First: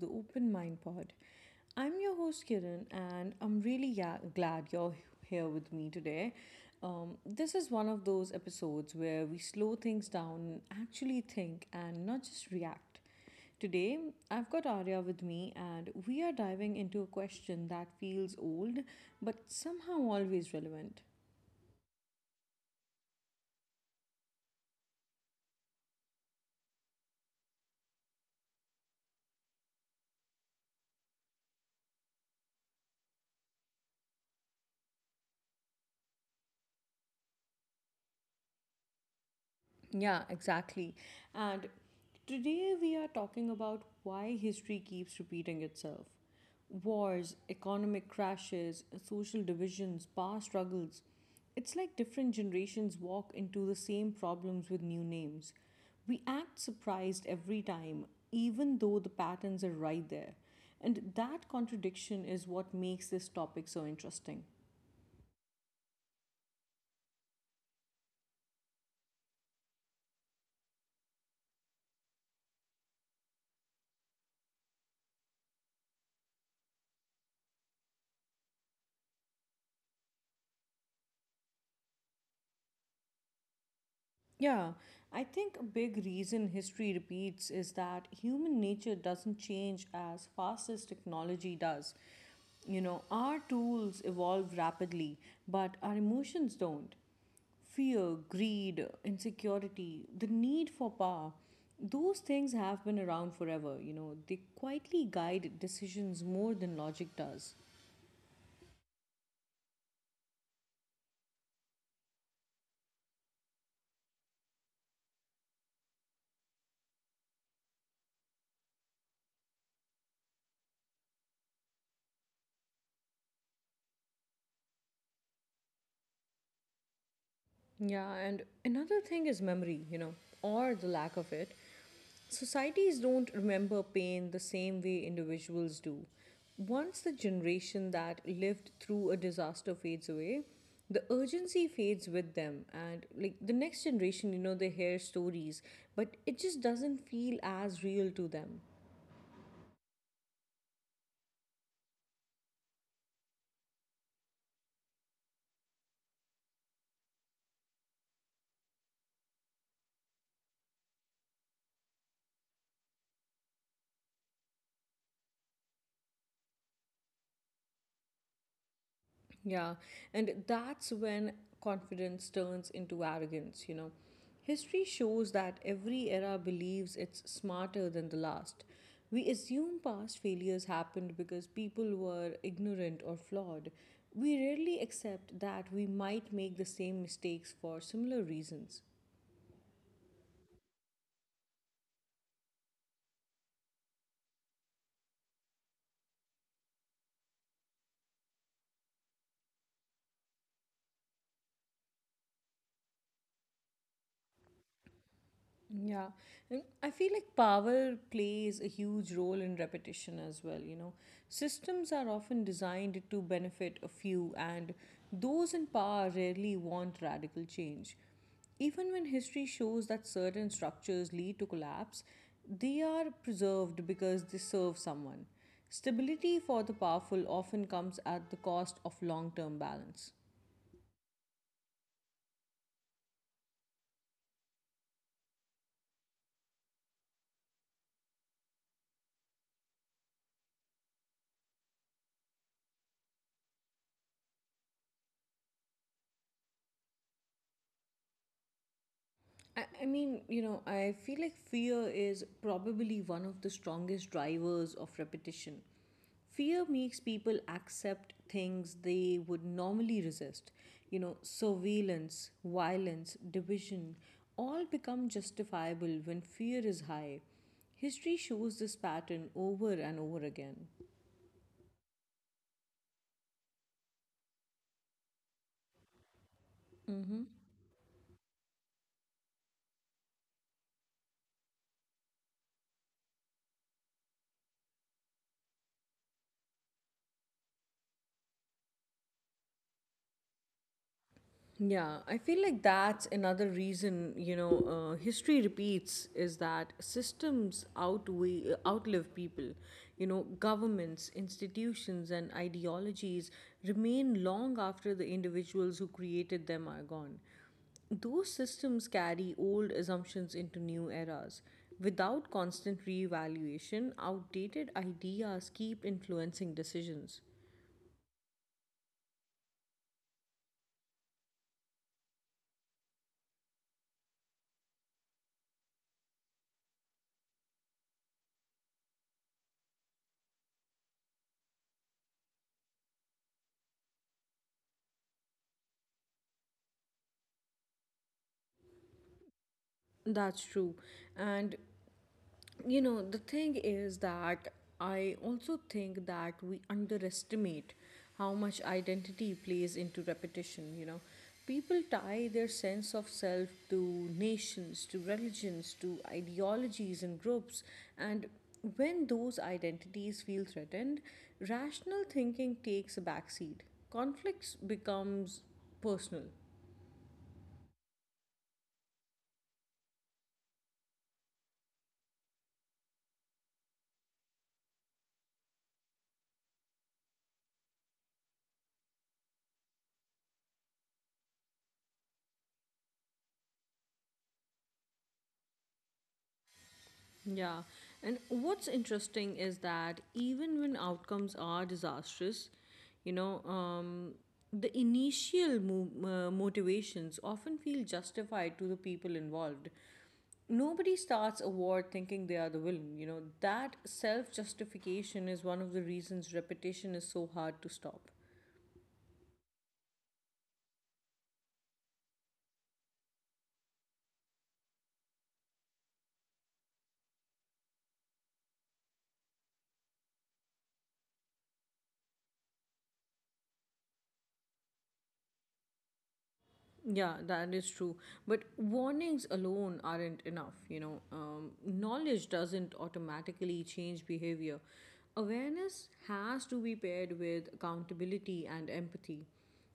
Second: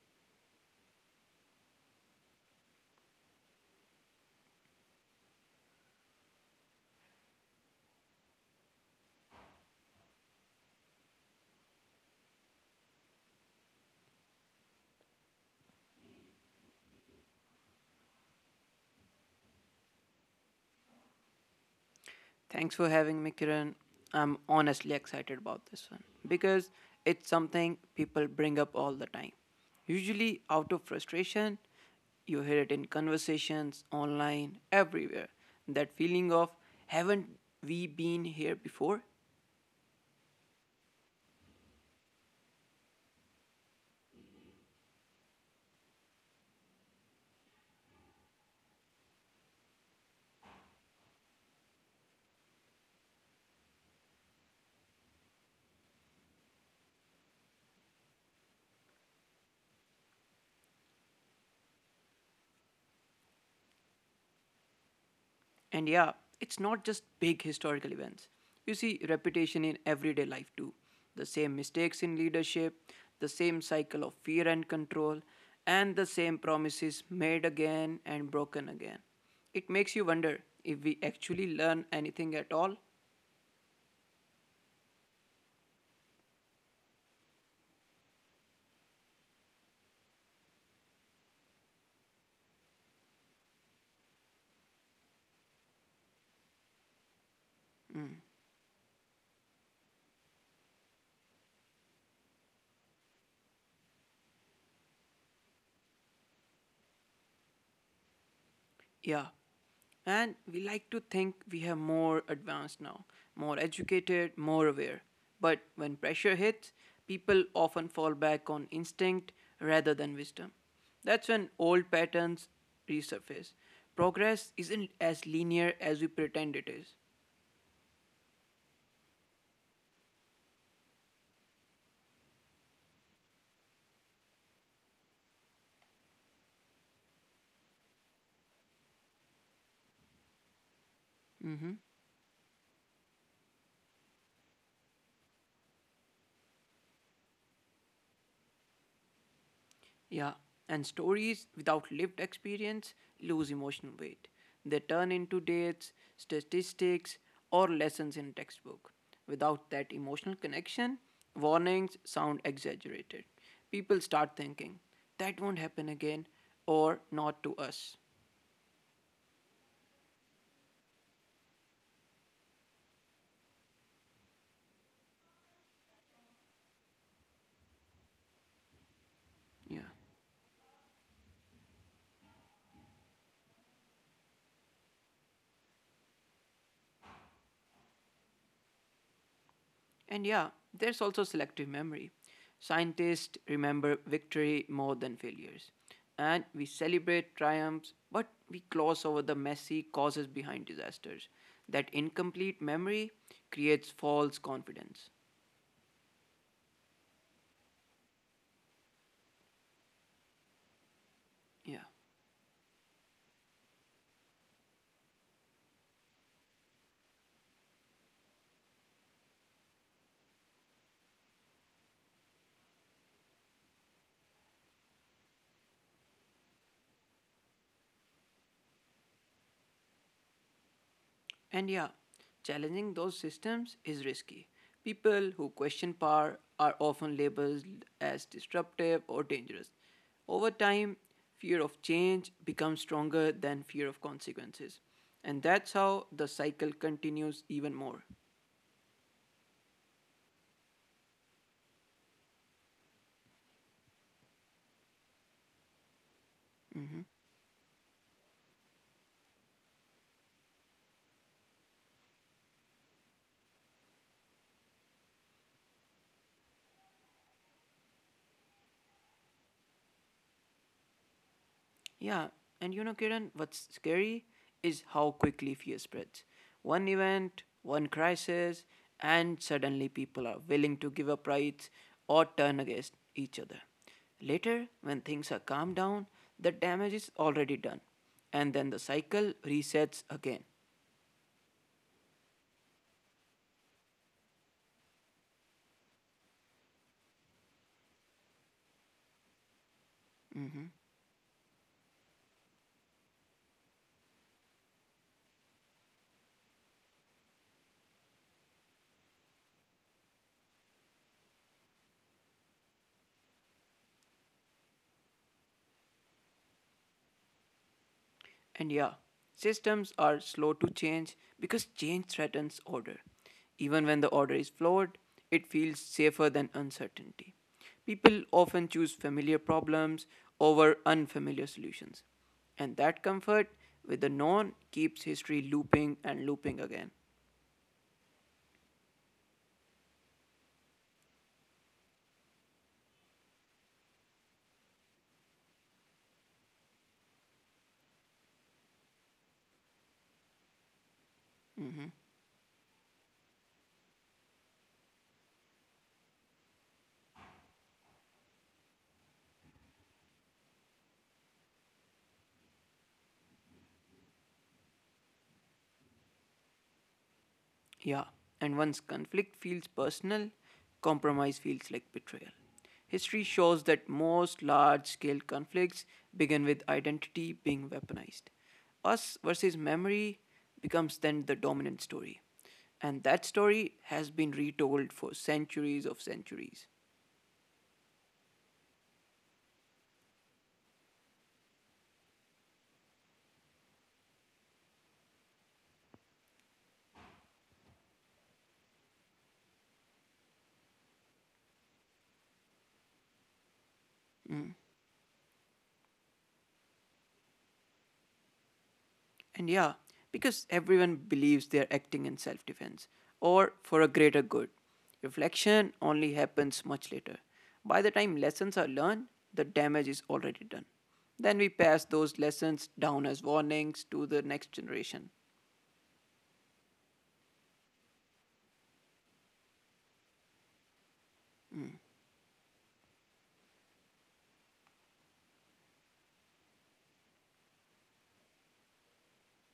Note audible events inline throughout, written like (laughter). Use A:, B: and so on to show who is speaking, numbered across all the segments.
A: the Open Mind Pod. I'm your host Kiran, and I'm really glad you're here with me today. This is one of those episodes where we slow things down and actually think and not just react. Today, I've got Arya with me, and we are diving into a question that feels old but somehow always relevant.
B: Thanks for having me, Kiran. I'm honestly excited about this one because it's something people bring up all the time. Usually out of frustration, you hear it in conversations, online, everywhere. That feeling of, haven't we been here before?
A: Yeah, exactly. And today we are talking about why history keeps repeating itself. Wars, economic crashes, social divisions, power struggles. It's like different generations walk into the same problems with new names. We act surprised every time, even though the patterns are right there. And that contradiction is what makes this topic so interesting.
B: And yeah, it's not just big historical events. You see repetition in everyday life too. The same mistakes in leadership, the same cycle of fear and control, and the same promises made again and broken again. It makes you wonder if we actually learn anything at all.
A: Yeah, I think a big reason history repeats is that human nature doesn't change as fast as technology does. Our tools evolve rapidly, but our emotions don't. Fear, greed, insecurity, the need for power, those things have been around forever. They quietly guide decisions more than logic does.
B: Yeah. And we like to think we are more advanced now, more educated, more aware. But when pressure hits, people often fall back on instinct rather than wisdom. That's when old patterns resurface. Progress isn't as linear as we pretend it is.
A: Yeah, and another thing is memory, or the lack of it. Societies don't remember pain the same way individuals do. Once the generation that lived through a disaster fades away, the urgency fades with them. And like the next generation, they hear stories, but it just doesn't feel as real to them.
B: Yeah, and stories without lived experience lose emotional weight. They turn into dates, statistics, or lessons in a textbook. Without that emotional connection, warnings sound exaggerated. People start thinking, that won't happen again, or not to us.
A: Yeah, and that's when confidence turns into arrogance. History shows that every era believes it's smarter than the last. We assume
B: Yeah.
A: past failures happened because people were ignorant or flawed. We rarely accept that we might make the same mistakes for similar reasons.
B: And yeah, there's also selective memory. Scientists remember victory more than failures. And we celebrate triumphs, but we gloss over the messy causes behind disasters. That incomplete memory creates false confidence.
A: Yeah, and I feel like power plays a huge role in repetition as well. Systems
B: Yeah.
A: are often designed to benefit a few, and those in power rarely want radical change. Even when history shows that certain structures lead to collapse, they are preserved because they serve someone. Stability for the powerful often comes at the cost of long term balance.
B: And yeah, challenging those systems is risky. People who question power are often labeled as disruptive or dangerous. Over time, fear of change becomes stronger than fear of consequences. And that's how the cycle continues even more.
A: I mean, I feel like fear is probably one of the strongest drivers of repetition. Fear makes
B: Mhm.
A: people accept things they would normally resist. Surveillance, violence, division all become justifiable when fear is high. History shows this pattern over and over again.
B: Yeah, Kiran, what's scary is how quickly fear spreads. One event, one crisis, and suddenly people are willing to give up rights or turn against each other. Later, when things are calmed down, the damage is already done, and then the cycle resets again.
A: Yeah, I feel like that's another reason, history repeats is that systems outweigh, outlive people. Governments, institutions, and ideologies remain long after the individuals who created them are gone. Those systems carry old assumptions into new eras. Without constant reevaluation, outdated ideas keep influencing decisions.
B: And yeah, systems are slow to change because change threatens order. Even when the order is flawed, it feels safer than uncertainty. People often choose familiar problems over unfamiliar solutions. And that comfort with the known keeps history looping and looping again.
A: That's true. And the thing is that I also think that we underestimate how much identity plays into repetition. People
B: Mm.
A: tie their sense of self to nations, to religions, to ideologies, and groups. And when those identities feel threatened, rational thinking takes a backseat. Conflicts becomes personal.
B: Yeah, and once conflict feels personal, compromise feels like betrayal. History shows that most large scale conflicts begin with identity being weaponized. Us versus memory becomes then the dominant story, and that story has been retold for centuries of centuries.
A: Yeah. And what's interesting is that even when outcomes are disastrous, you know, um, the initial motivations often feel justified to the people involved. Nobody starts a war thinking they are the villain. That self
B: Mm.
A: justification is one of the reasons repetition is so hard to stop.
B: And yeah, because everyone believes they are acting in self defense or for a greater good. Reflection only happens much later. By the time lessons are learned, the damage is already done. Then we pass those lessons down as warnings to the next generation.
A: Yeah, that is true. But warnings alone aren't enough. Knowledge doesn't automatically change behavior. Awareness has to be paired with accountability and empathy.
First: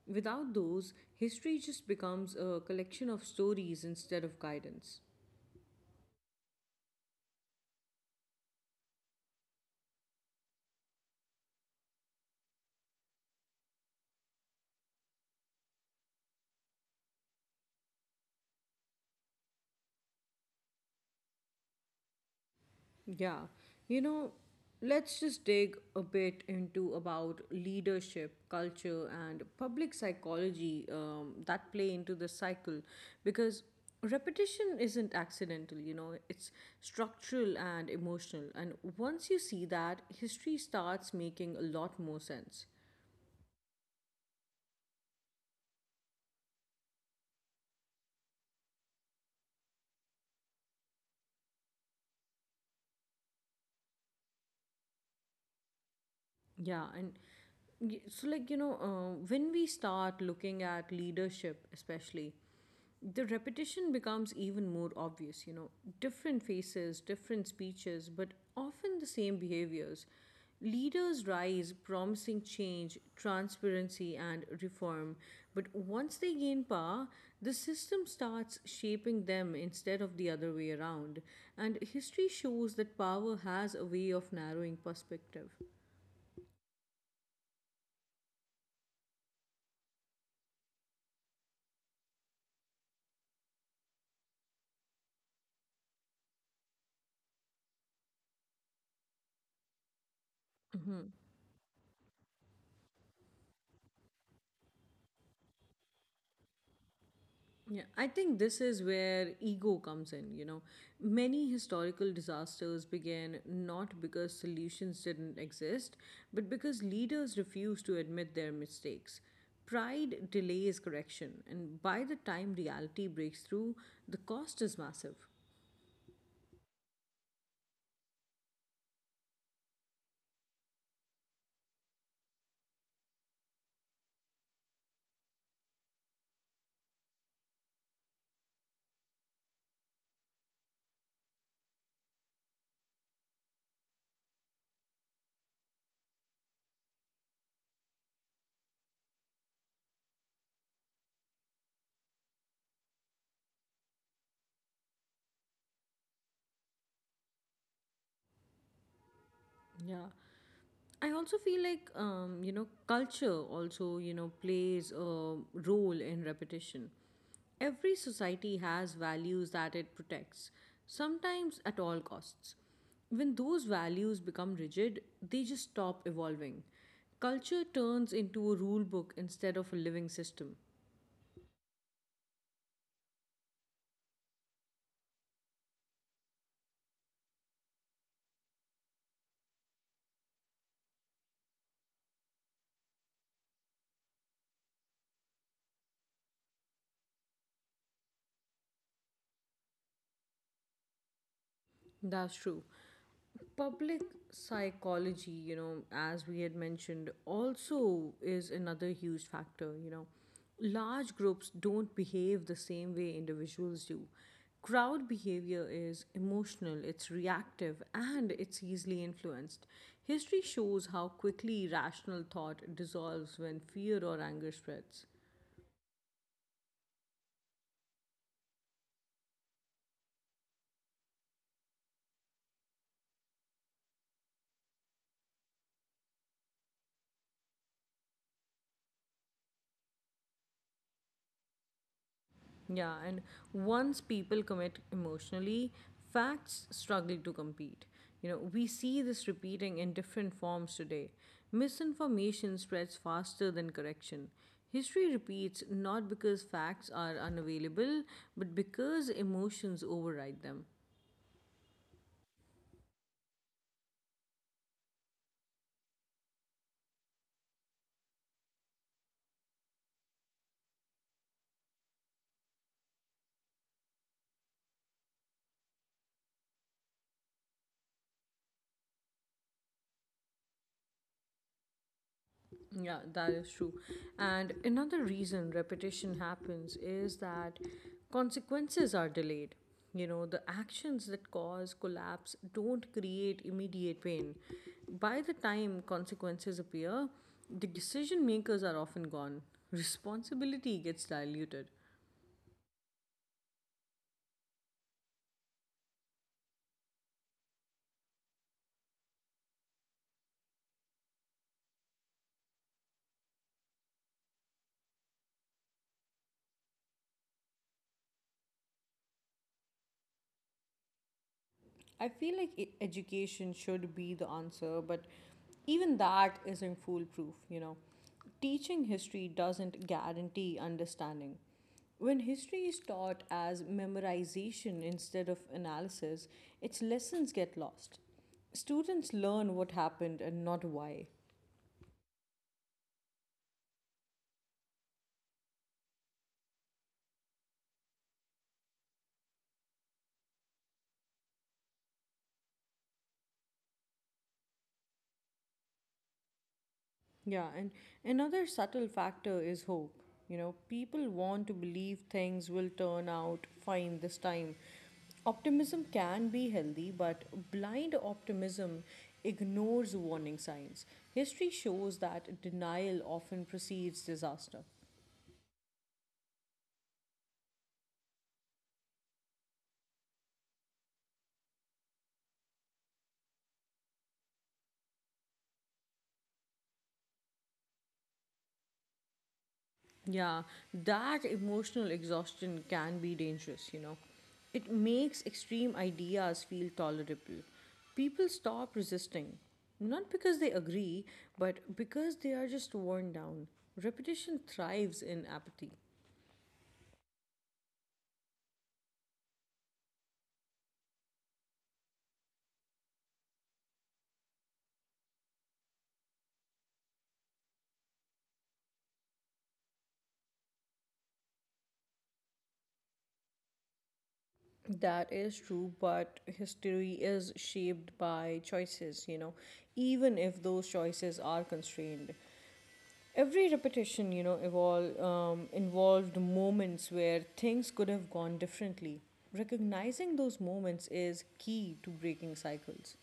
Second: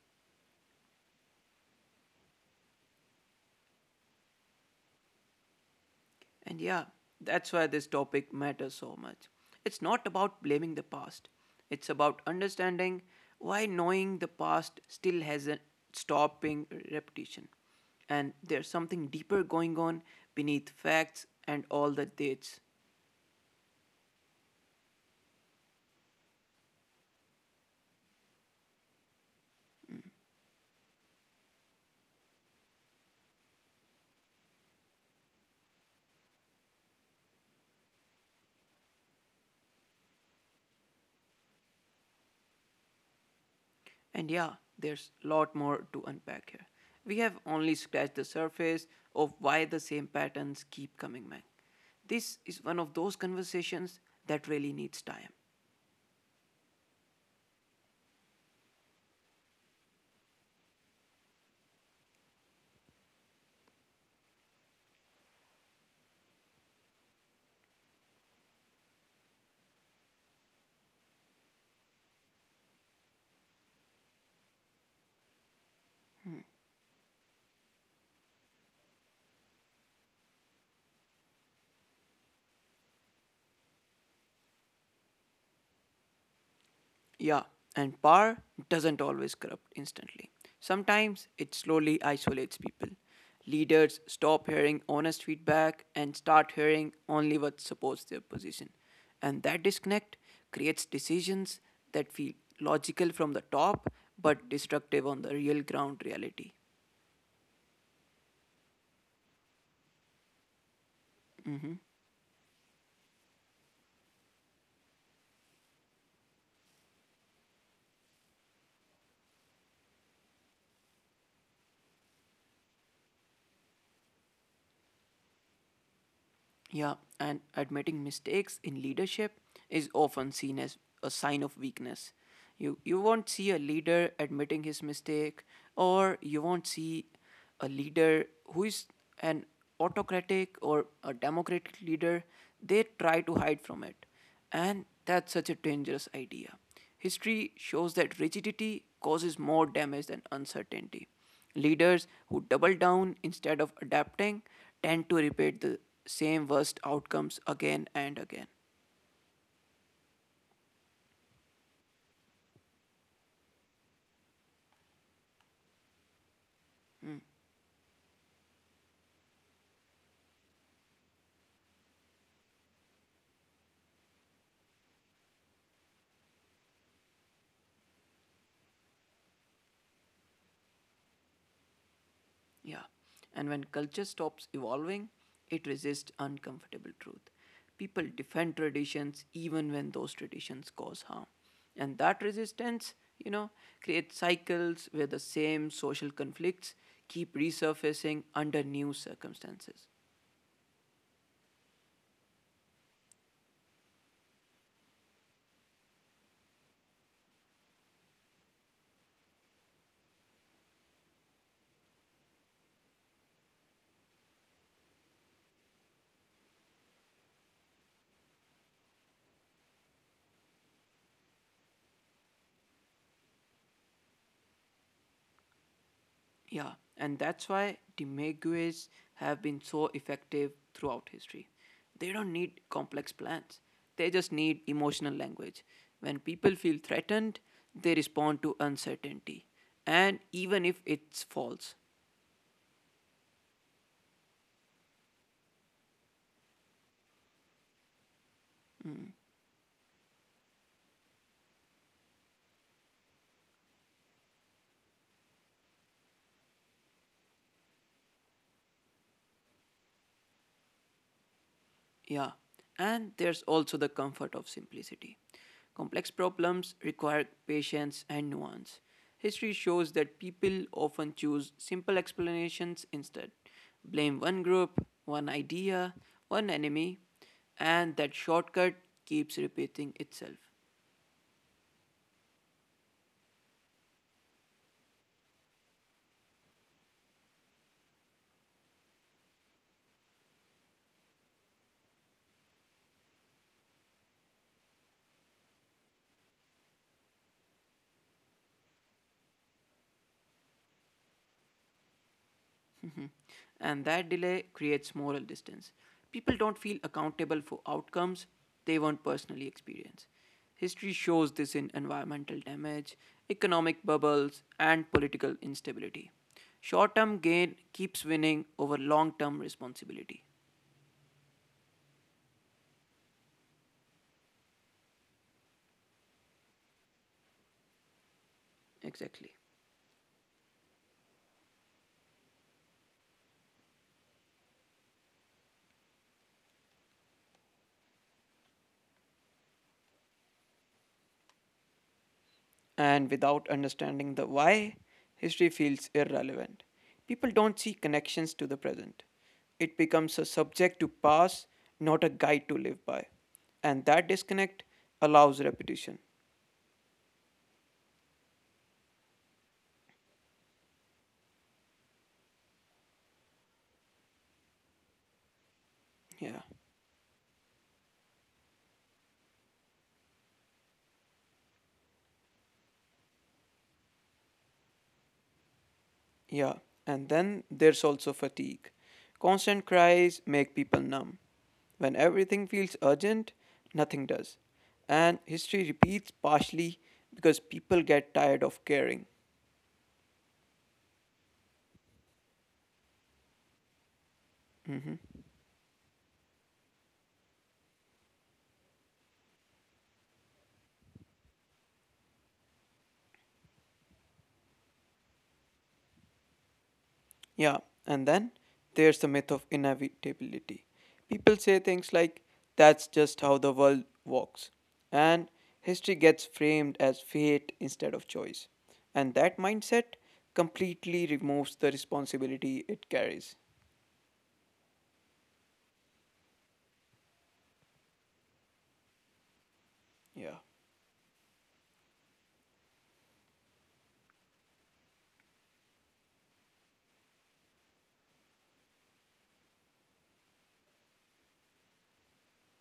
A: Without those, history just becomes a collection of stories instead of guidance.
B: And yeah, that's why this topic matters so much. It's not about blaming the past, it's about understanding why knowing the past still hasn't stopped being repetition. And there's something deeper going on beneath facts and all the dates.
A: Yeah. You know, let's just dig a bit into about leadership, culture, and public psychology that play into the cycle because repetition isn't accidental, it's structural and emotional. And once you see that, history starts making a lot more sense.
B: And yeah, there's a lot more to unpack here. We have only scratched the surface of why the same patterns keep coming back. This is one of those conversations that really needs time.
A: Yeah, and so, like, when we start looking at leadership, especially, the repetition becomes even more obvious, different faces, different speeches, but often the same behaviors. Leaders rise promising change, transparency, and reform, but once they gain power, the system starts shaping them instead of the other way around. And history shows that power has a way of narrowing perspective.
B: Yeah, and power doesn't always corrupt instantly. Sometimes it slowly isolates people. Leaders stop hearing honest feedback and start hearing only what supports their position. And that disconnect creates decisions that feel logical from the top but destructive on the real ground reality.
A: Yeah, I think this is where ego comes in. Many historical disasters began not because solutions didn't exist, but because leaders refused to admit their mistakes. Pride delays correction, and by the time reality breaks through, the cost is massive.
B: Yeah, and admitting mistakes in leadership is often seen as a sign of weakness. You won't see a leader admitting his mistake, or you won't see a leader who is an autocratic or a democratic leader. They try to hide from it. And that's such a dangerous idea. History shows that rigidity causes more damage than uncertainty. Leaders who double down instead of adapting tend to repeat the same worst outcomes again and again.
A: Yeah. I also feel like, culture also, plays a role in repetition. Every society has values that it protects, sometimes at all costs. When those values become rigid, they just stop evolving. Culture turns into a rule book instead of a living system.
B: Yeah. And when culture stops evolving, it resists uncomfortable truth. People defend traditions even when those traditions cause harm. And that resistance, you know, creates cycles where the same social conflicts keep resurfacing under new circumstances.
A: That's true. Public psychology, as we had mentioned, also is another huge factor. Large groups don't behave the same way individuals do. Crowd behavior is emotional, it's reactive, and it's easily influenced. History shows how quickly rational thought dissolves when fear or anger spreads.
B: Yeah, and that's why demagogues have been so effective throughout history. They don't need complex plans, they just need emotional language. When people feel threatened, they respond to uncertainty, and even if it's false.
A: Yeah, and once people commit emotionally, facts struggle to compete. We see this repeating in different forms today. Misinformation spreads faster than correction. History repeats not because facts are unavailable, but because emotions override them.
B: Yeah, and there's also the comfort of simplicity. Complex problems require patience and nuance. History shows that people often choose simple explanations instead, blame one group, one idea, one enemy, and that shortcut keeps repeating itself.
A: Yeah, that is true. And another reason repetition happens is that consequences are delayed. The actions that cause collapse don't create immediate pain. By the time consequences appear, the decision makers are often gone. Responsibility gets diluted.
B: Mhm. And that delay creates moral distance. People don't feel accountable for outcomes they won't personally experience. History shows this in environmental damage, economic bubbles, and political instability. Short term gain keeps winning over long term responsibility.
A: I feel like education should be the answer, but even that isn't foolproof. Teaching history doesn't
B: Exactly.
A: guarantee understanding. When history is taught as memorization instead of analysis, its lessons get lost. Students learn what happened and not why.
B: And without understanding the why, history feels irrelevant. People don't see connections to the present. It becomes a subject to pass, not a guide to live by. And that disconnect allows repetition.
A: Yeah, and another subtle factor is hope. People want to believe things will turn out fine this time. Optimism can be
B: Yeah,
A: healthy, but blind optimism ignores warning signs. History shows that denial often precedes disaster.
B: yeah. And then there's also fatigue. Constant cries make people numb. When everything feels urgent, nothing does. And history repeats partially because people get tired of caring.
A: Yeah, that emotional exhaustion can be dangerous. It makes
B: Mhm.
A: extreme ideas feel tolerable. People stop resisting, not because they agree, but because they are just worn down. Repetition thrives in apathy.
B: Yeah, and then there's the myth of inevitability. People say things like, that's just how the world walks. And history gets framed as fate instead of choice. And that mindset completely removes the responsibility it carries.
A: That is true, but history is shaped by choices, even if those
B: Yeah.
A: choices are constrained. Every repetition, evol involved moments where things could have gone differently. Recognizing those moments is key to breaking cycles.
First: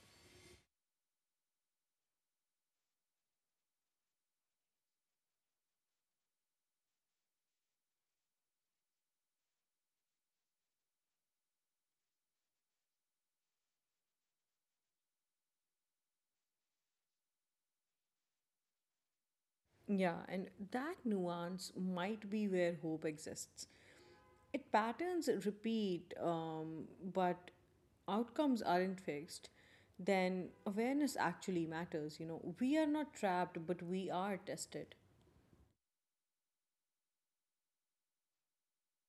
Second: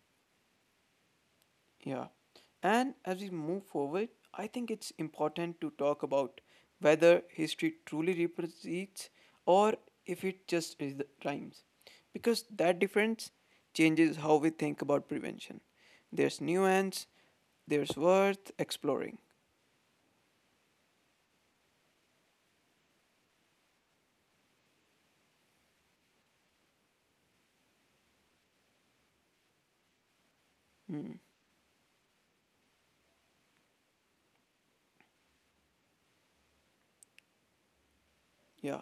B: Yeah. And as we move forward, I think it's important to talk about whether history truly represents, or if it just is the rhymes. Because that difference changes how we think about prevention. There's nuance, there's worth exploring.
A: Yeah, and that nuance might be where hope exists. It patterns repeat, but outcomes aren't fixed. Then awareness
B: Hmm.
A: actually matters. We are not trapped, but we are tested.
B: Yeah.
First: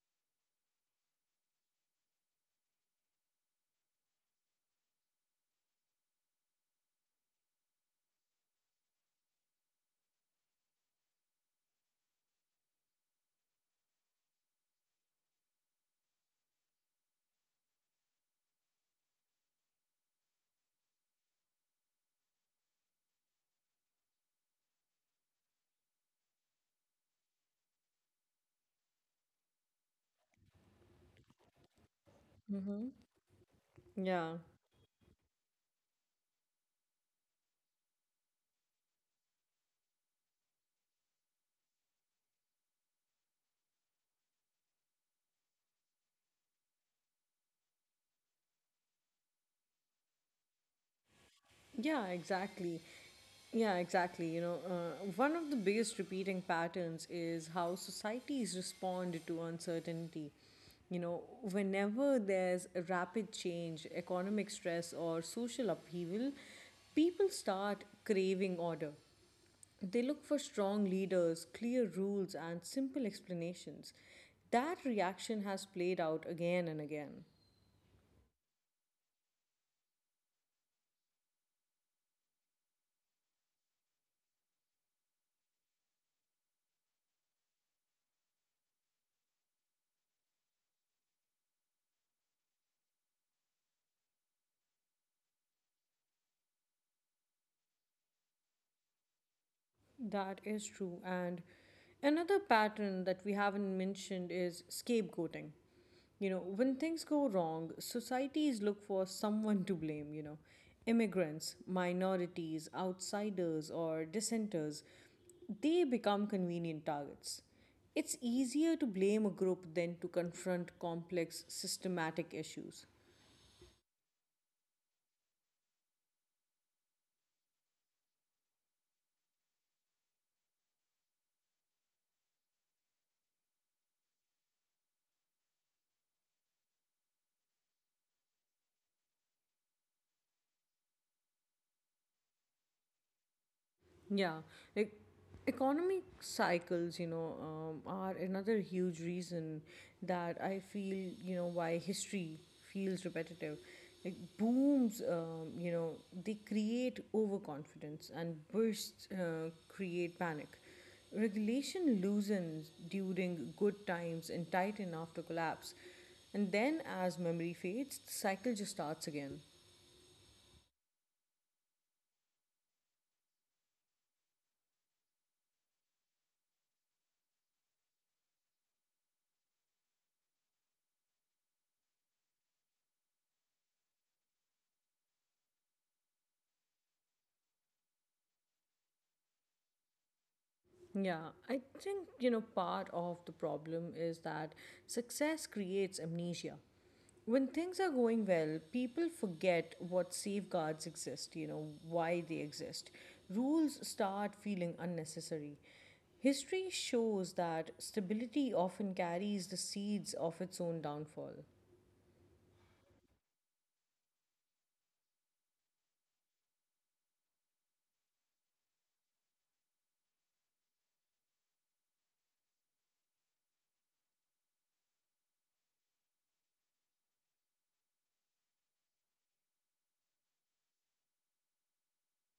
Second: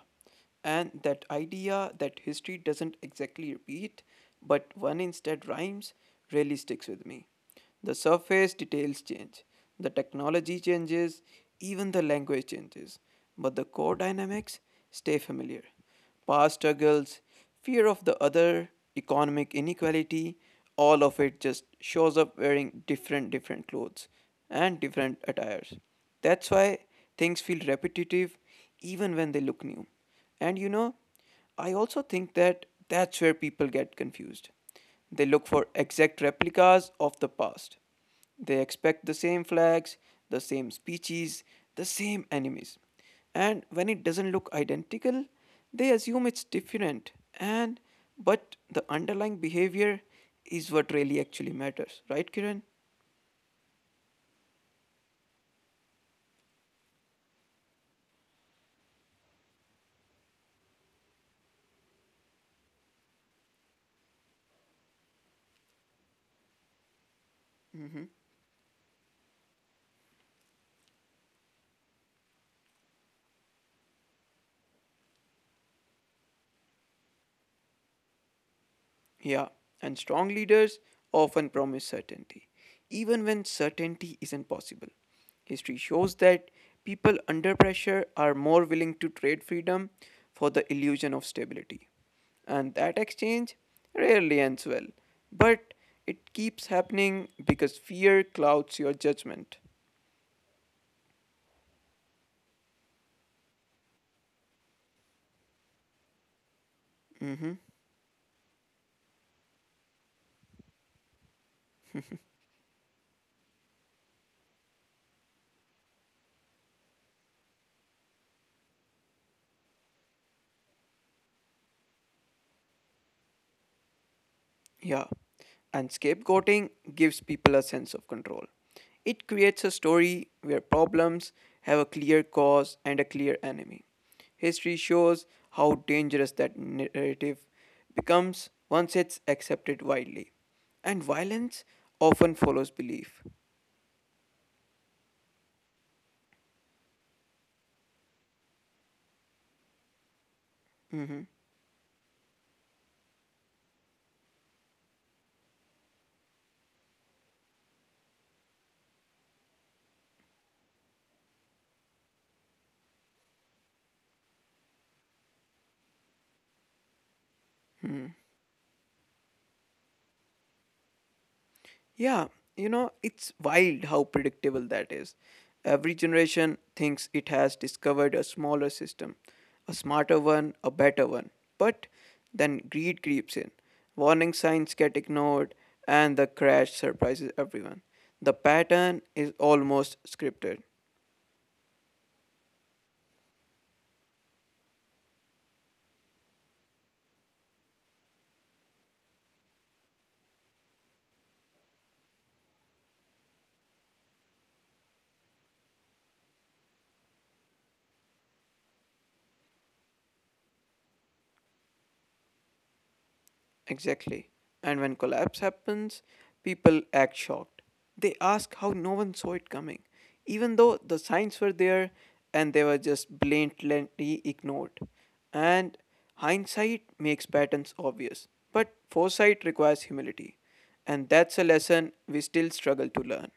B: And that idea that history doesn't exactly repeat, but one instead rhymes, really sticks with me. The surface details change, the technology changes, even the language changes, but the core dynamics stay familiar past struggles, fear of the other, economic inequality, all of it just shows up wearing different different clothes and different attires. That's why things feel repetitive even when they look new. And I also think that's where
A: Mm-hmm.
B: people get confused.
A: Yeah.
B: They look for exact replicas of the past. They expect the same flags, the same speeches, the same enemies, and when it doesn't look identical they assume it's different, and but the underlying behavior is what really actually matters, right, Kiran?
A: Yeah, exactly. Yeah, exactly. One of the biggest repeating patterns is how societies respond to uncertainty. You know, Whenever there's a rapid change, economic stress, or social upheaval, people
B: Mm-hmm.
A: start craving order. They look for strong leaders, clear rules, and simple explanations. That reaction has played out again and again.
B: Yeah, and strong leaders often promise certainty, even when certainty isn't possible. History shows that people under pressure are more willing to trade freedom for the illusion of stability. And that exchange rarely ends well, but it keeps happening because fear clouds your judgment.
A: That is true. And another pattern that we haven't mentioned is scapegoating. When things go
B: Mhm.
A: wrong, societies look for someone to blame, immigrants, minorities, outsiders, or dissenters. They become convenient targets. It's easier to blame a group than to confront complex systematic issues.
B: Yeah. And scapegoating gives people a sense of control. It creates a story where problems have a clear cause and a clear enemy. History shows how dangerous that narrative becomes once it's accepted widely. And violence often follows belief.
A: Yeah, e- economic cycles, are another huge reason that I feel,
B: Mm-hmm.
A: why history feels repetitive. Like booms, they create overconfidence, and bursts create panic. Regulation loosens during good times and tighten after collapse, and then as memory fades, the cycle just starts again.
B: Yeah, it's wild how predictable that is. Every generation thinks it has discovered a smaller system, a smarter one, a better one. But then greed creeps in, warning signs get ignored, and the crash surprises everyone. The pattern is almost scripted.
A: Yeah, I think, part of the problem is that success creates amnesia. When things are going well, people forget what safeguards exist, why they exist. Rules start feeling unnecessary. History shows that stability often carries the seeds of its own downfall.
B: Exactly. And when collapse happens, people act shocked. They ask how no one saw it coming, even though the signs were there and they were just blatantly ignored. And hindsight makes patterns obvious, but foresight requires humility. And that's a lesson we still struggle to learn.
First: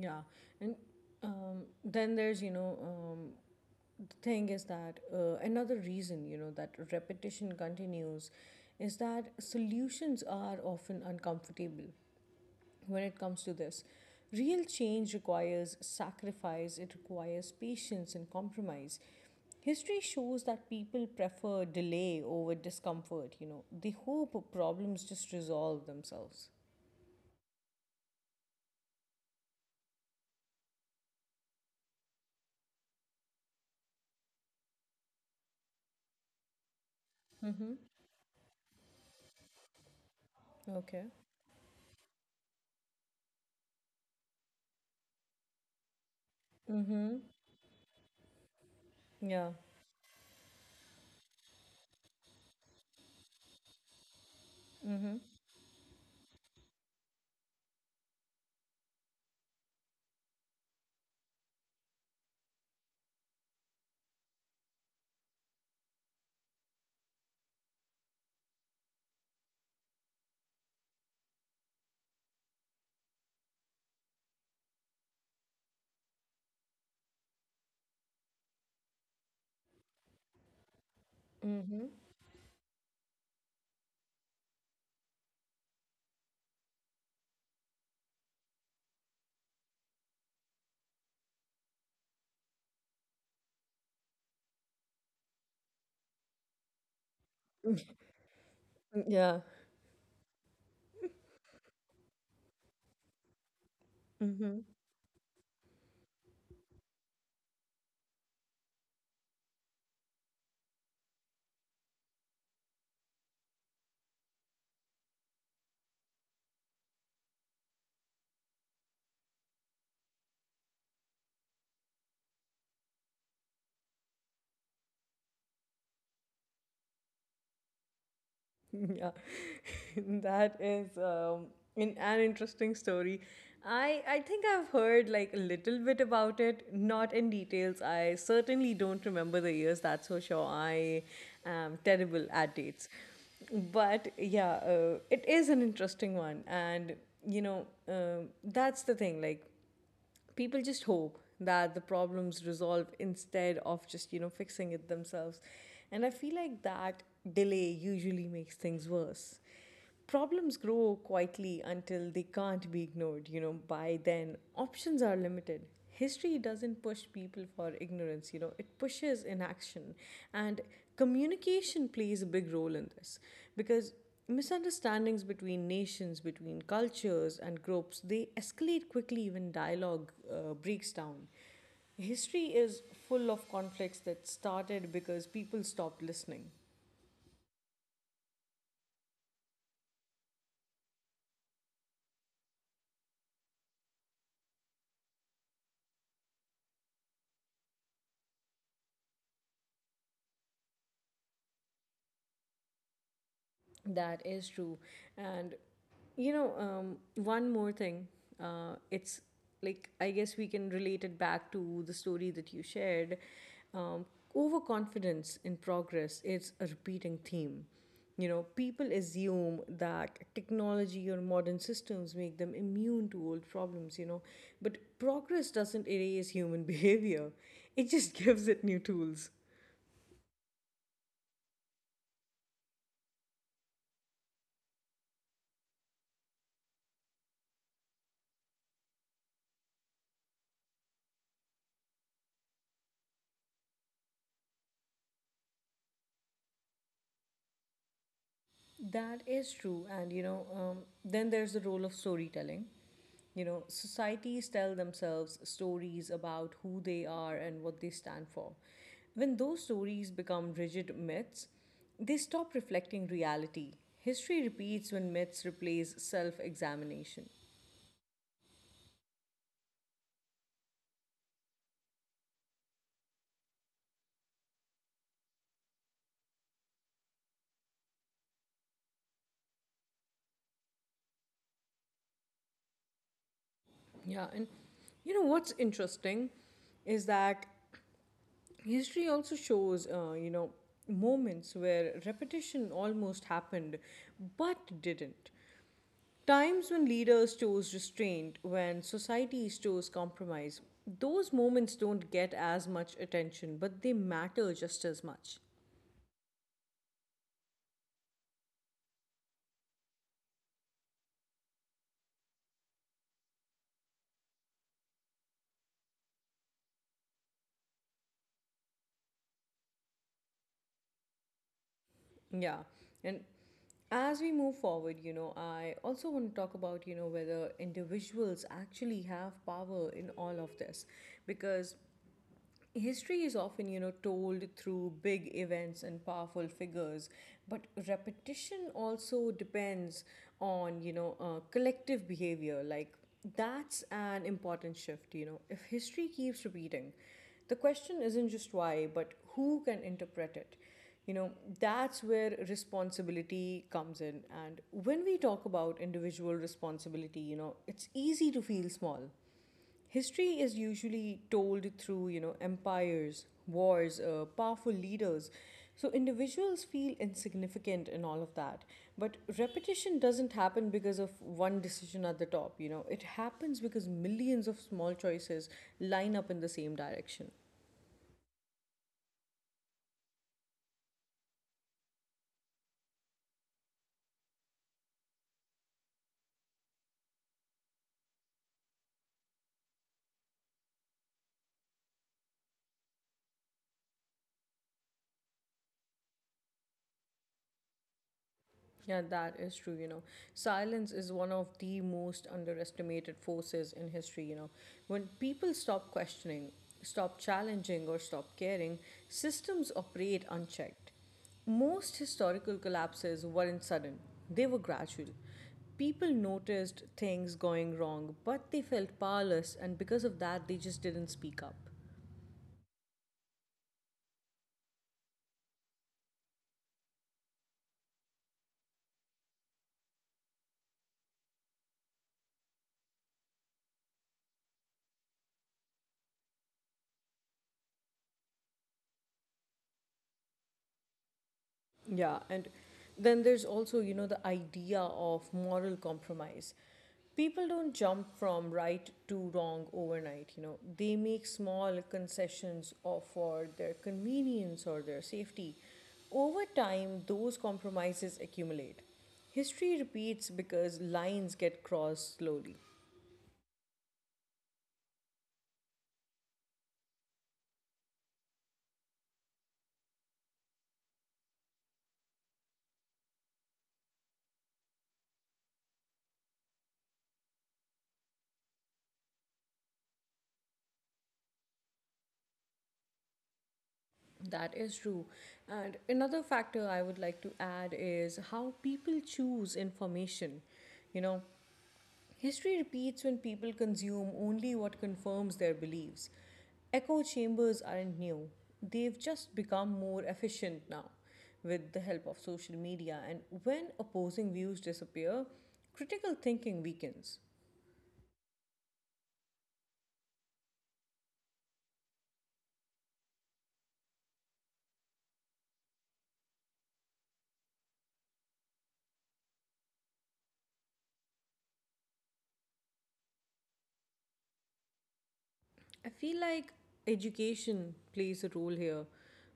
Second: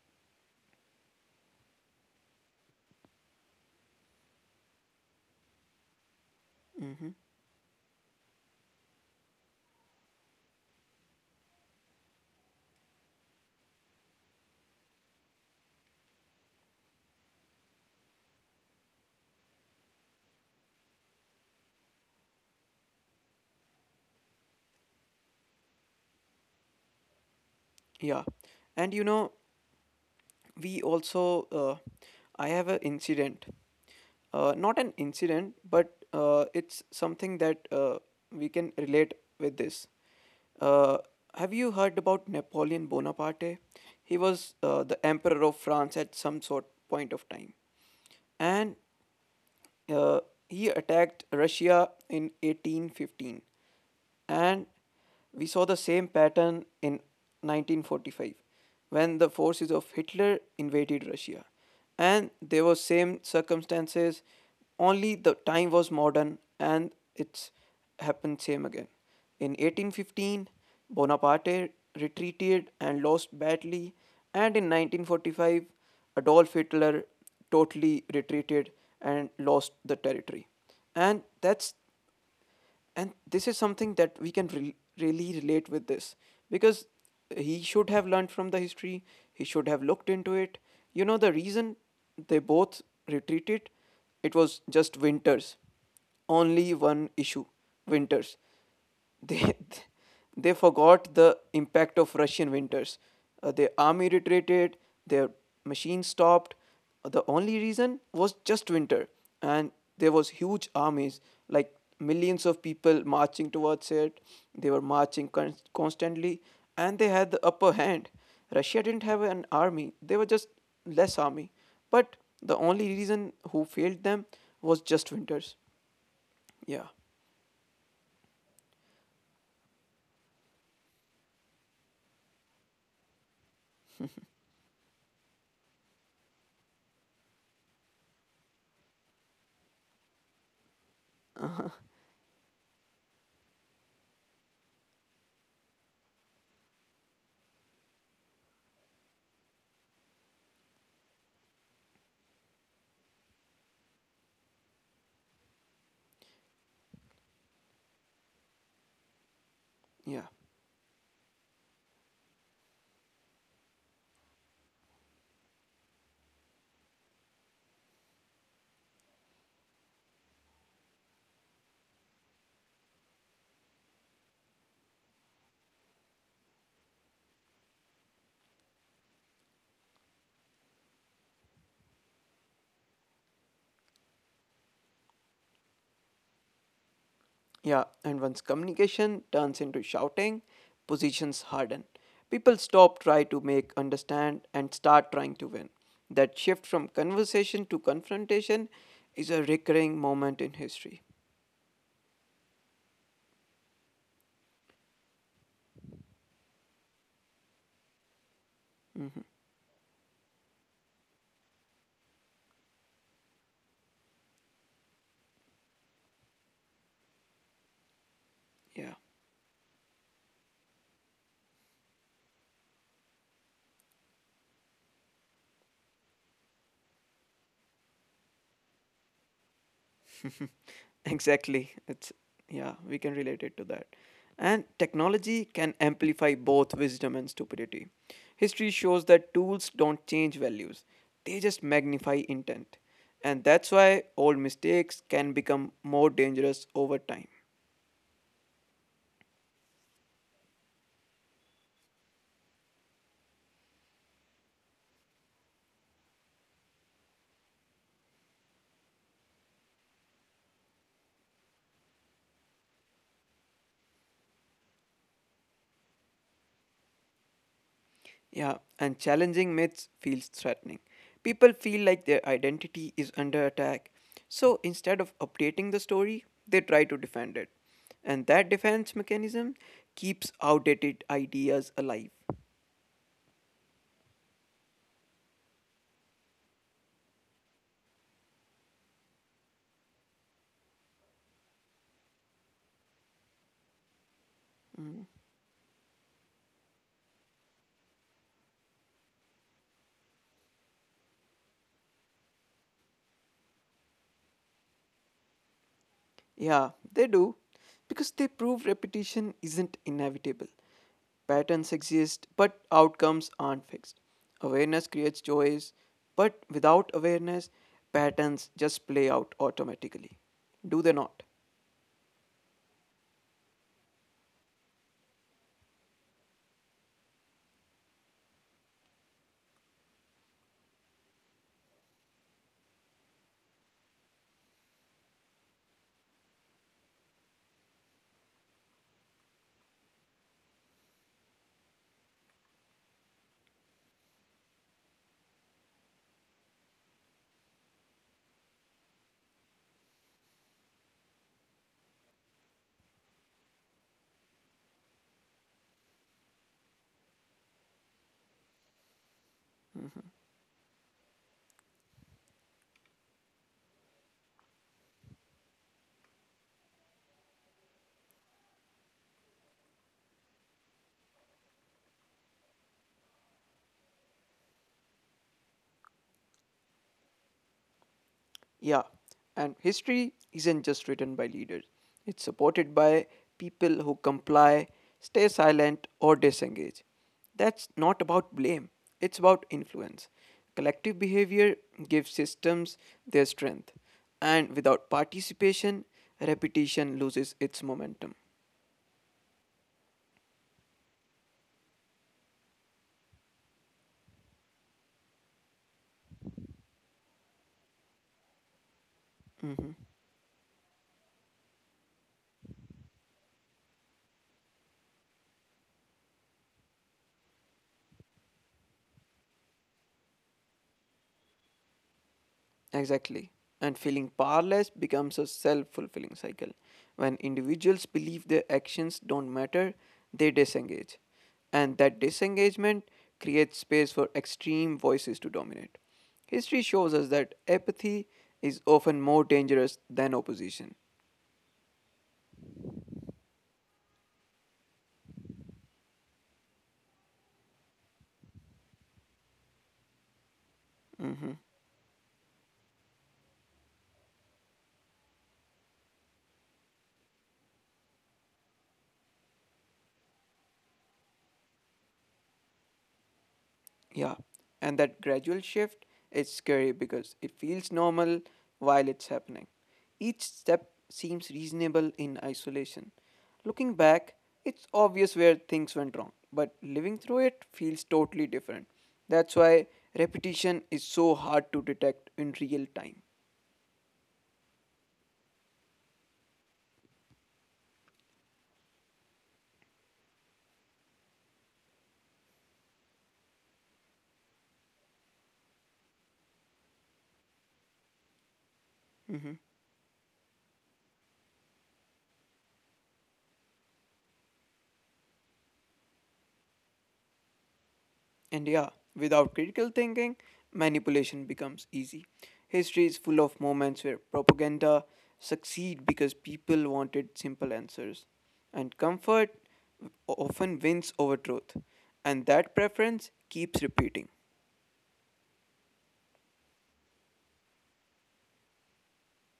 A: Yeah, and then there's, the thing is that another reason that
B: Hmm.
A: repetition continues is that solutions are often uncomfortable when it comes to this. Real change requires sacrifice, it requires patience and compromise. History shows that people prefer delay over discomfort. They hope problems just resolve themselves.
B: Yeah. And we also I have an incident, not an incident but it's something that we can relate with this.
A: Okay.
B: uh, have you heard about Napoleon Bonaparte? He was the emperor of France at some sort
A: Mm-hmm.
B: point of time. And
A: Yeah.
B: uh, he attacked Russia in 1815, and
A: Mm-hmm.
B: we saw the same pattern in 1945 when the forces of Hitler invaded Russia, and there were same circumstances. Only the time was modern, and it's happened same again. In 1815, Bonaparte retreated and lost badly, and in 1945, Adolf Hitler totally retreated and lost the territory. And that's, and this is something that we can really relate with this because he should have learned from the history, he should have looked into it. You know, the reason they both retreated, it was just winters, only one
A: Mm-hmm.
B: issue,
A: (laughs)
B: winters.
A: Yeah.
B: They (laughs) they forgot the impact of Russian winters. Their
A: Mm-hmm.
B: army retreated, their machines stopped. The only reason was just winter, and there was huge armies, like millions of people marching towards it. They were marching constantly, and they had the upper hand. Russia didn't have an army; they were just less army. But the only reason who failed them was just winters. Yeah,
A: Yeah, (laughs) that is in an interesting story. I think I've heard like a little bit about it, not in details. I certainly don't remember the years. That's for sure. I am terrible at dates, but yeah, it is an interesting one, and you know um that's the thing. Like people just hope that the problems resolve instead of just fixing it themselves, and I feel like that delay usually makes things worse. Problems grow
B: yeah.
A: quietly until they can't be ignored. By then options are limited. History doesn't push people for ignorance. It pushes inaction. And communication plays a big role in this because misunderstandings between nations, between cultures and groups, they escalate quickly when dialogue breaks down. History is full of conflicts that started because people stopped listening.
B: Yeah, and once communication turns into shouting, positions harden. People stop trying to make understand and start trying to win. That shift from conversation to confrontation is a recurring moment in history.
A: That is true. And, one more thing. It's like, I
B: Mhm.
A: guess we can relate it back to the story that you shared. Um, Overconfidence in progress is a repeating theme. You know, people assume
B: Yeah.
A: that technology or modern systems make them immune to old problems, you know, but progress doesn't erase human (laughs) behavior, it just gives it new tools.
B: (laughs) Exactly. It's yeah, we can relate it to that. And technology can amplify both wisdom and stupidity. History shows that tools don't change values, they just magnify intent. And that's why old mistakes can become more dangerous over time.
A: That is true. And, you know, then there's the role of storytelling. You know, societies tell themselves stories about who they are and what they stand for. When those stories become rigid myths, they stop reflecting reality. History repeats when myths replace self examination.
B: Yeah, and challenging myths feels threatening. People feel like their identity is under attack. So instead of updating the story, they try to defend it. And that defense mechanism keeps outdated ideas alive.
A: Yeah, and you know what's interesting is that history also shows, you know, moments where repetition almost happened but didn't. Times when leaders chose restraint, when societies chose compromise, those moments don't get as much attention, but they matter just as much.
B: Yeah, they do. Because they prove repetition isn't inevitable. Patterns exist, but outcomes aren't fixed. Awareness creates choice, but without awareness, patterns just play out automatically. Do they not?
A: Yeah. And as we move forward, you know, I also want to talk about, you know, whether individuals actually have power in all of this because history is often, you know, told through big events and powerful figures, but repetition also depends on, you know, collective behavior. Like that's an important shift, you know. If history keeps repeating, the question isn't just why, but who can interpret it. You know, that's where responsibility comes in. And when we talk about individual responsibility, you know, it's easy to feel small. History is usually told through, you know, empires, wars, powerful leaders. So individuals feel insignificant and all of that. But repetition doesn't happen because of one decision at the top, you know. It happens because millions of small choices line up in the same direction.
B: Yeah, and history isn't just written by leaders, it's supported by people who comply, stay silent, or disengage. That's not about blame, it's about influence. Collective behavior gives systems their strength, and without participation, repetition loses its momentum.
A: Yeah, that is true, you know. Silence is one of the most underestimated forces in history, you know. When people stop questioning, stop challenging, or stop caring, systems
B: Mhm.
A: operate unchecked. Most historical collapses weren't sudden, they were gradual. People noticed things going wrong, but they felt powerless, and because of that, they just didn't speak up.
B: Exactly. And feeling powerless becomes a self fulfilling cycle. When individuals believe their actions don't matter, they disengage. And that disengagement creates space for extreme voices to dominate. History shows us that apathy is often more dangerous than opposition.
A: Yeah, and then there's also, you know, the idea of moral compromise. People don't jump from right to wrong overnight, you know. They make
B: Mhm.
A: small concessions or for their convenience or their safety. Over time, those compromises accumulate. History repeats because lines get crossed slowly.
B: Yeah, and that gradual shift is scary because it feels normal while it's happening. Each step seems reasonable in isolation. Looking back, it's obvious where things went wrong, but living through it feels totally different. That's why repetition is so hard to detect in real time.
A: That is true. And another factor I would like to add is how people choose information. You know, history repeats when people consume only what confirms their beliefs. Echo chambers aren't new, they've just
B: Mhm.
A: become more efficient now with the help of social media. And when opposing views disappear, critical thinking weakens.
B: And yeah, without critical thinking, manipulation becomes easy. History is full of moments where propaganda succeed because people wanted simple answers. And comfort often wins over truth. And that preference keeps repeating.
A: I feel like education plays a role here,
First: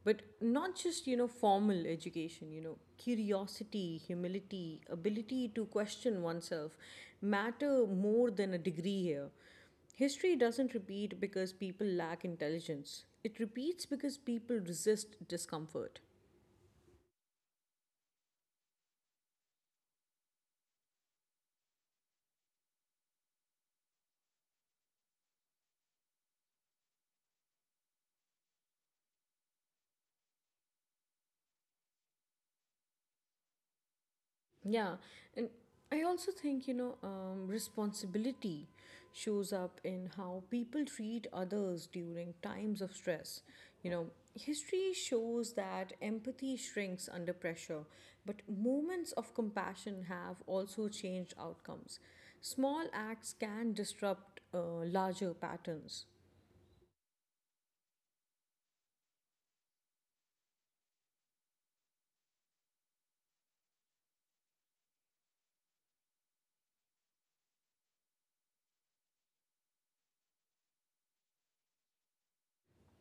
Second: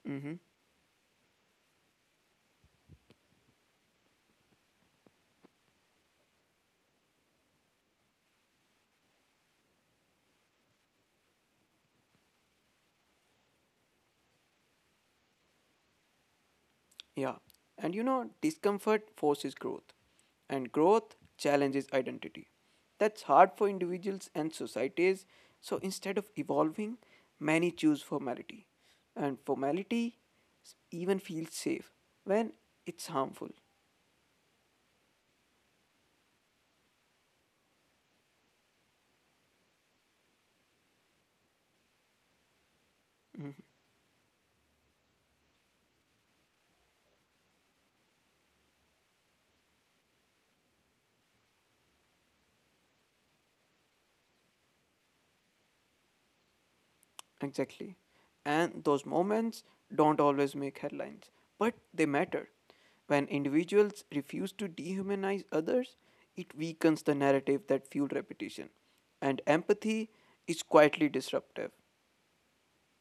A: but
B: Mhm.
A: not just, you know, formal education, you know, curiosity, humility, ability to question oneself matter more than a degree here. History doesn't repeat because people lack intelligence. It repeats because people resist discomfort.
B: Yeah. And discomfort forces growth, and growth challenges identity. That's hard for individuals and societies. So instead of evolving, many choose formality. And formality even feels safe when it's harmful.
A: Yeah, and I also think, you know, responsibility shows up in how people treat others during times of stress.
B: Hmm.
A: You know, history shows that empathy shrinks under pressure, but moments of compassion have also changed outcomes. Small acts can disrupt larger patterns.
B: Exactly. And those moments don't always make headlines, but they matter. When individuals refuse to dehumanize others, it weakens the narrative that fueled repetition. And empathy is quietly disruptive.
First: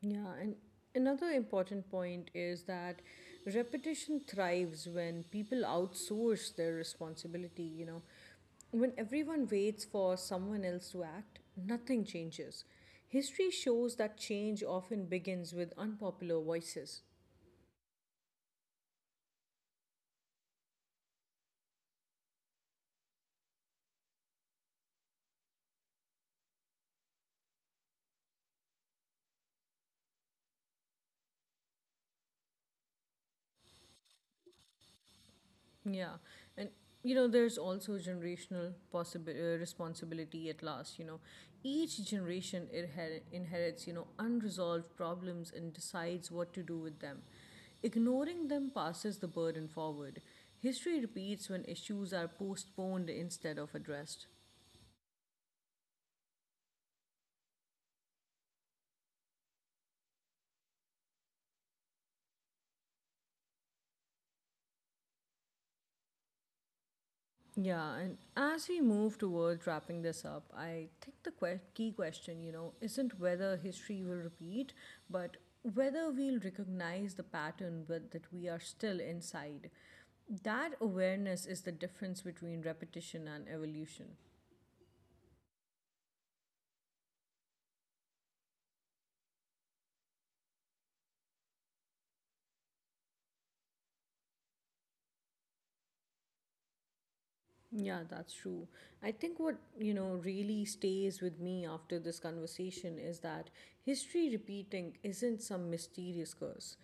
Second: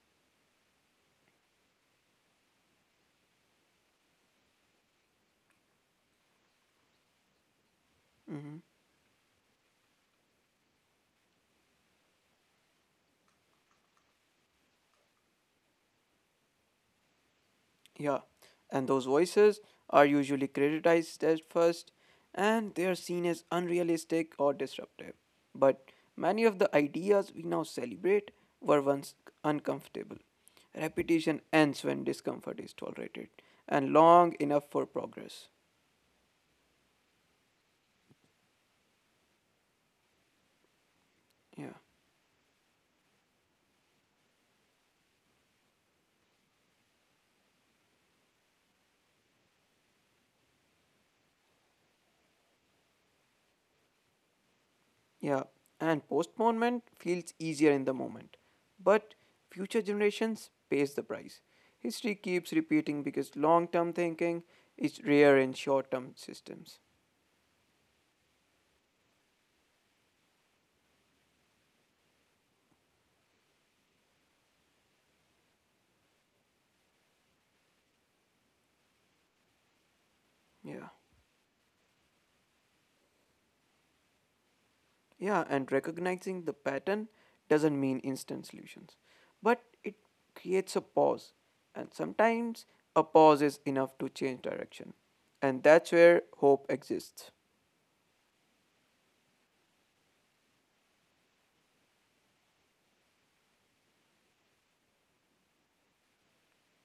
A: Yeah, and another important point is that repetition thrives when people outsource their responsibility, you know.
B: Mm-hmm.
A: When everyone waits for someone else to act, nothing changes. History shows that change often begins with unpopular voices.
B: Yeah, and those voices are usually criticized at first and they are seen as unrealistic or disruptive. But many of the ideas we now celebrate were once uncomfortable. Repetition ends when discomfort is tolerated and long enough for progress.
A: Yeah, and you know, there's also generational possible responsibility at last. You know,
B: Yeah.
A: each generation inherits you know unresolved problems and decides what to do with them. Ignoring them passes the burden forward. History repeats when issues are postponed instead of addressed.
B: Yeah, and postponement feels easier in the moment. But future generations pays the price. History keeps repeating because long term thinking is rare in short term systems.
A: Yeah, and as we move towards wrapping this up, I think the key question, you know, isn't whether history will repeat, but whether we'll recognize the pattern but that we are still inside. That
B: Yeah.
A: awareness is the difference between repetition and evolution.
B: Yeah, and recognizing the pattern doesn't mean instant solutions, but it creates a pause. And sometimes a pause is enough to change direction. And that's where hope exists.
A: Yeah, that's true. I think what, you know, really stays with me after this conversation is that history repeating isn't some mysterious curse.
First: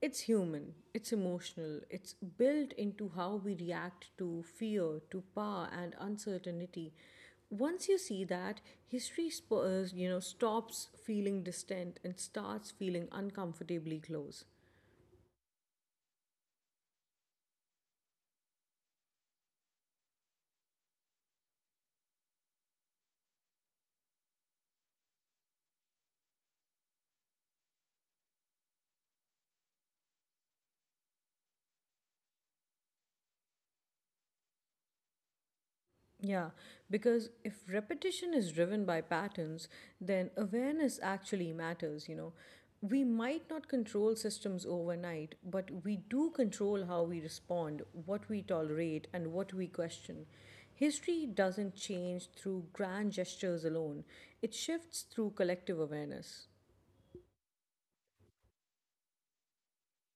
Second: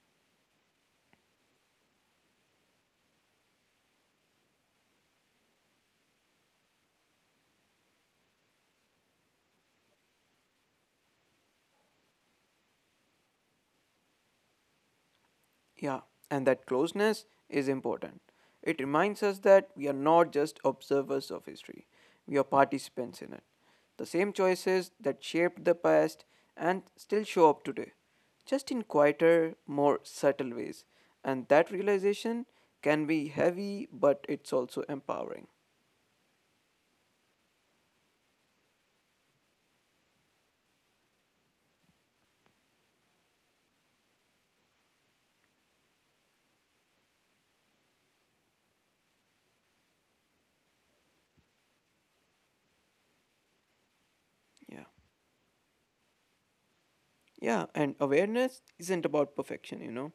A: It's human, it's emotional, it's built into how we react to fear, to power, and uncertainty. Once you see that, history spurs, you know, stops feeling distant and starts feeling uncomfortably close.
B: Yeah, and that closeness is important. It reminds us that we are not just observers of history, we are participants in it. The same choices that shaped the past and still show up today, just in quieter, more subtle ways. And that realization can be heavy, but it's also empowering.
A: Yeah, because if repetition is driven by patterns, then awareness actually matters, you know. We might not control systems overnight, but we do control how we respond, what we tolerate, and what we question. History doesn't change through grand gestures alone, it
B: Yeah.
A: shifts through collective awareness.
B: Yeah, and awareness isn't about perfection.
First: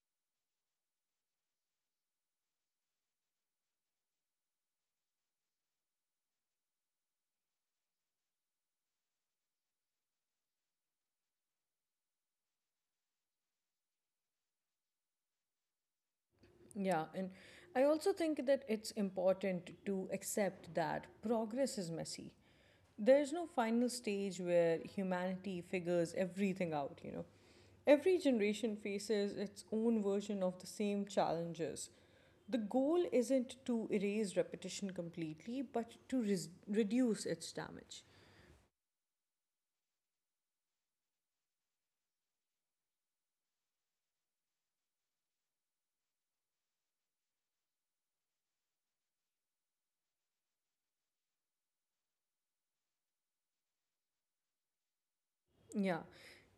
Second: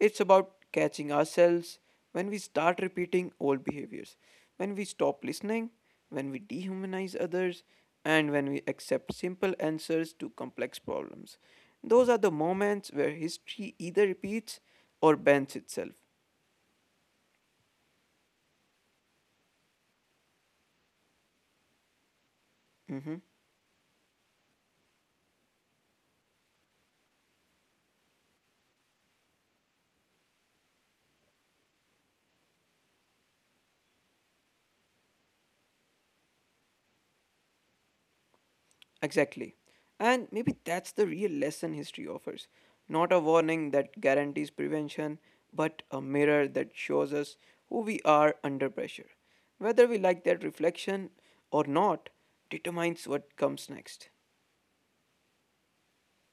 B: It's about catching ourselves when we start repeating old behaviors, when we stop listening, when we dehumanize others, and when we accept simple answers to complex problems. Those are the moments where history either repeats or bends itself.
A: Yeah, and I also think that it's important to accept that progress is messy. There's
B: Mm-hmm.
A: no final stage where humanity figures everything out, you know. Every generation faces its own version of the same challenges. The goal isn't to erase repetition completely, but to reduce its damage.
B: Exactly. And maybe that's the real lesson history offers. Not a warning that guarantees prevention, but a mirror that shows us who we are under pressure. Whether we like that reflection or not determines what comes next.
A: Yeah.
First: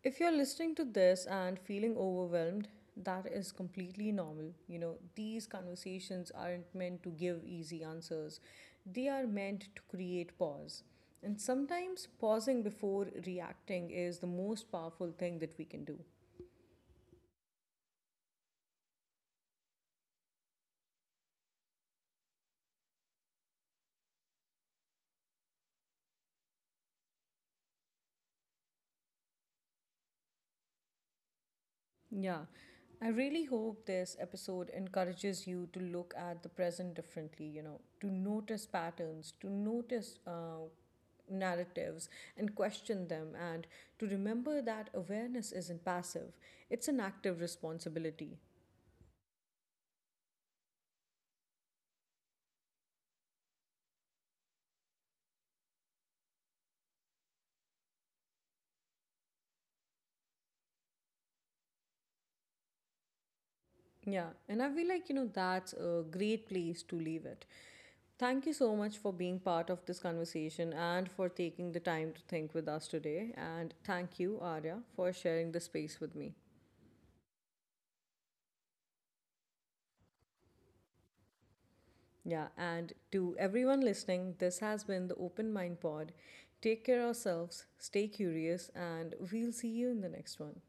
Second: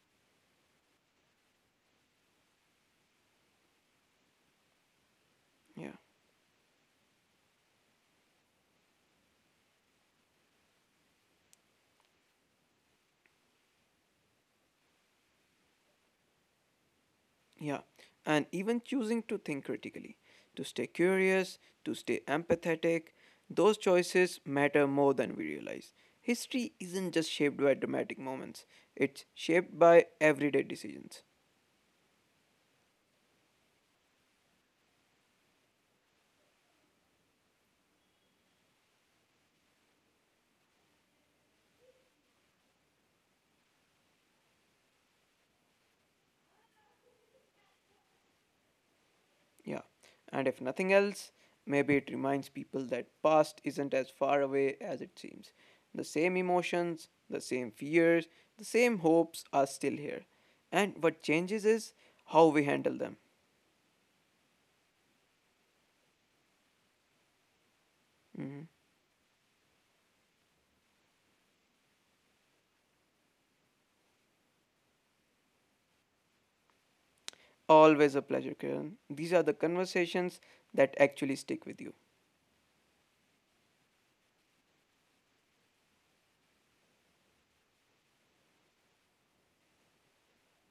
A: If you're listening to this and feeling overwhelmed, that is completely normal. You know, these
B: Yeah,
A: conversations aren't meant to give easy answers, they are meant to create pause. And sometimes pausing before reacting is the most powerful thing that we can do.
B: yeah. And even choosing to think critically, to stay curious, to stay empathetic, those choices matter more than we realize. History isn't just shaped by dramatic moments, it's shaped by everyday decisions.
A: Yeah, I really hope this episode encourages you to look at the present differently, you know, to notice patterns, to notice narratives and question them, and to remember that awareness isn't passive, it's an active responsibility.
B: Yeah. And if nothing else, maybe it reminds people that past isn't as far away as it seems. The same emotions, the same fears, the same hopes are still here. And what changes is how we handle them.
A: Yeah, and I feel like, you know, that's a great place to leave it. Thank you
B: Mhm.
A: so much for being part of this conversation and for taking the time to think with us today. And thank you, Arya, for sharing the space with me.
B: Always a pleasure, Kiran. These are the conversations that actually stick with you.
A: Yeah, and to everyone listening, this has been the Open Mind Pod. Take care ourselves, stay curious, and we'll see you in the next one.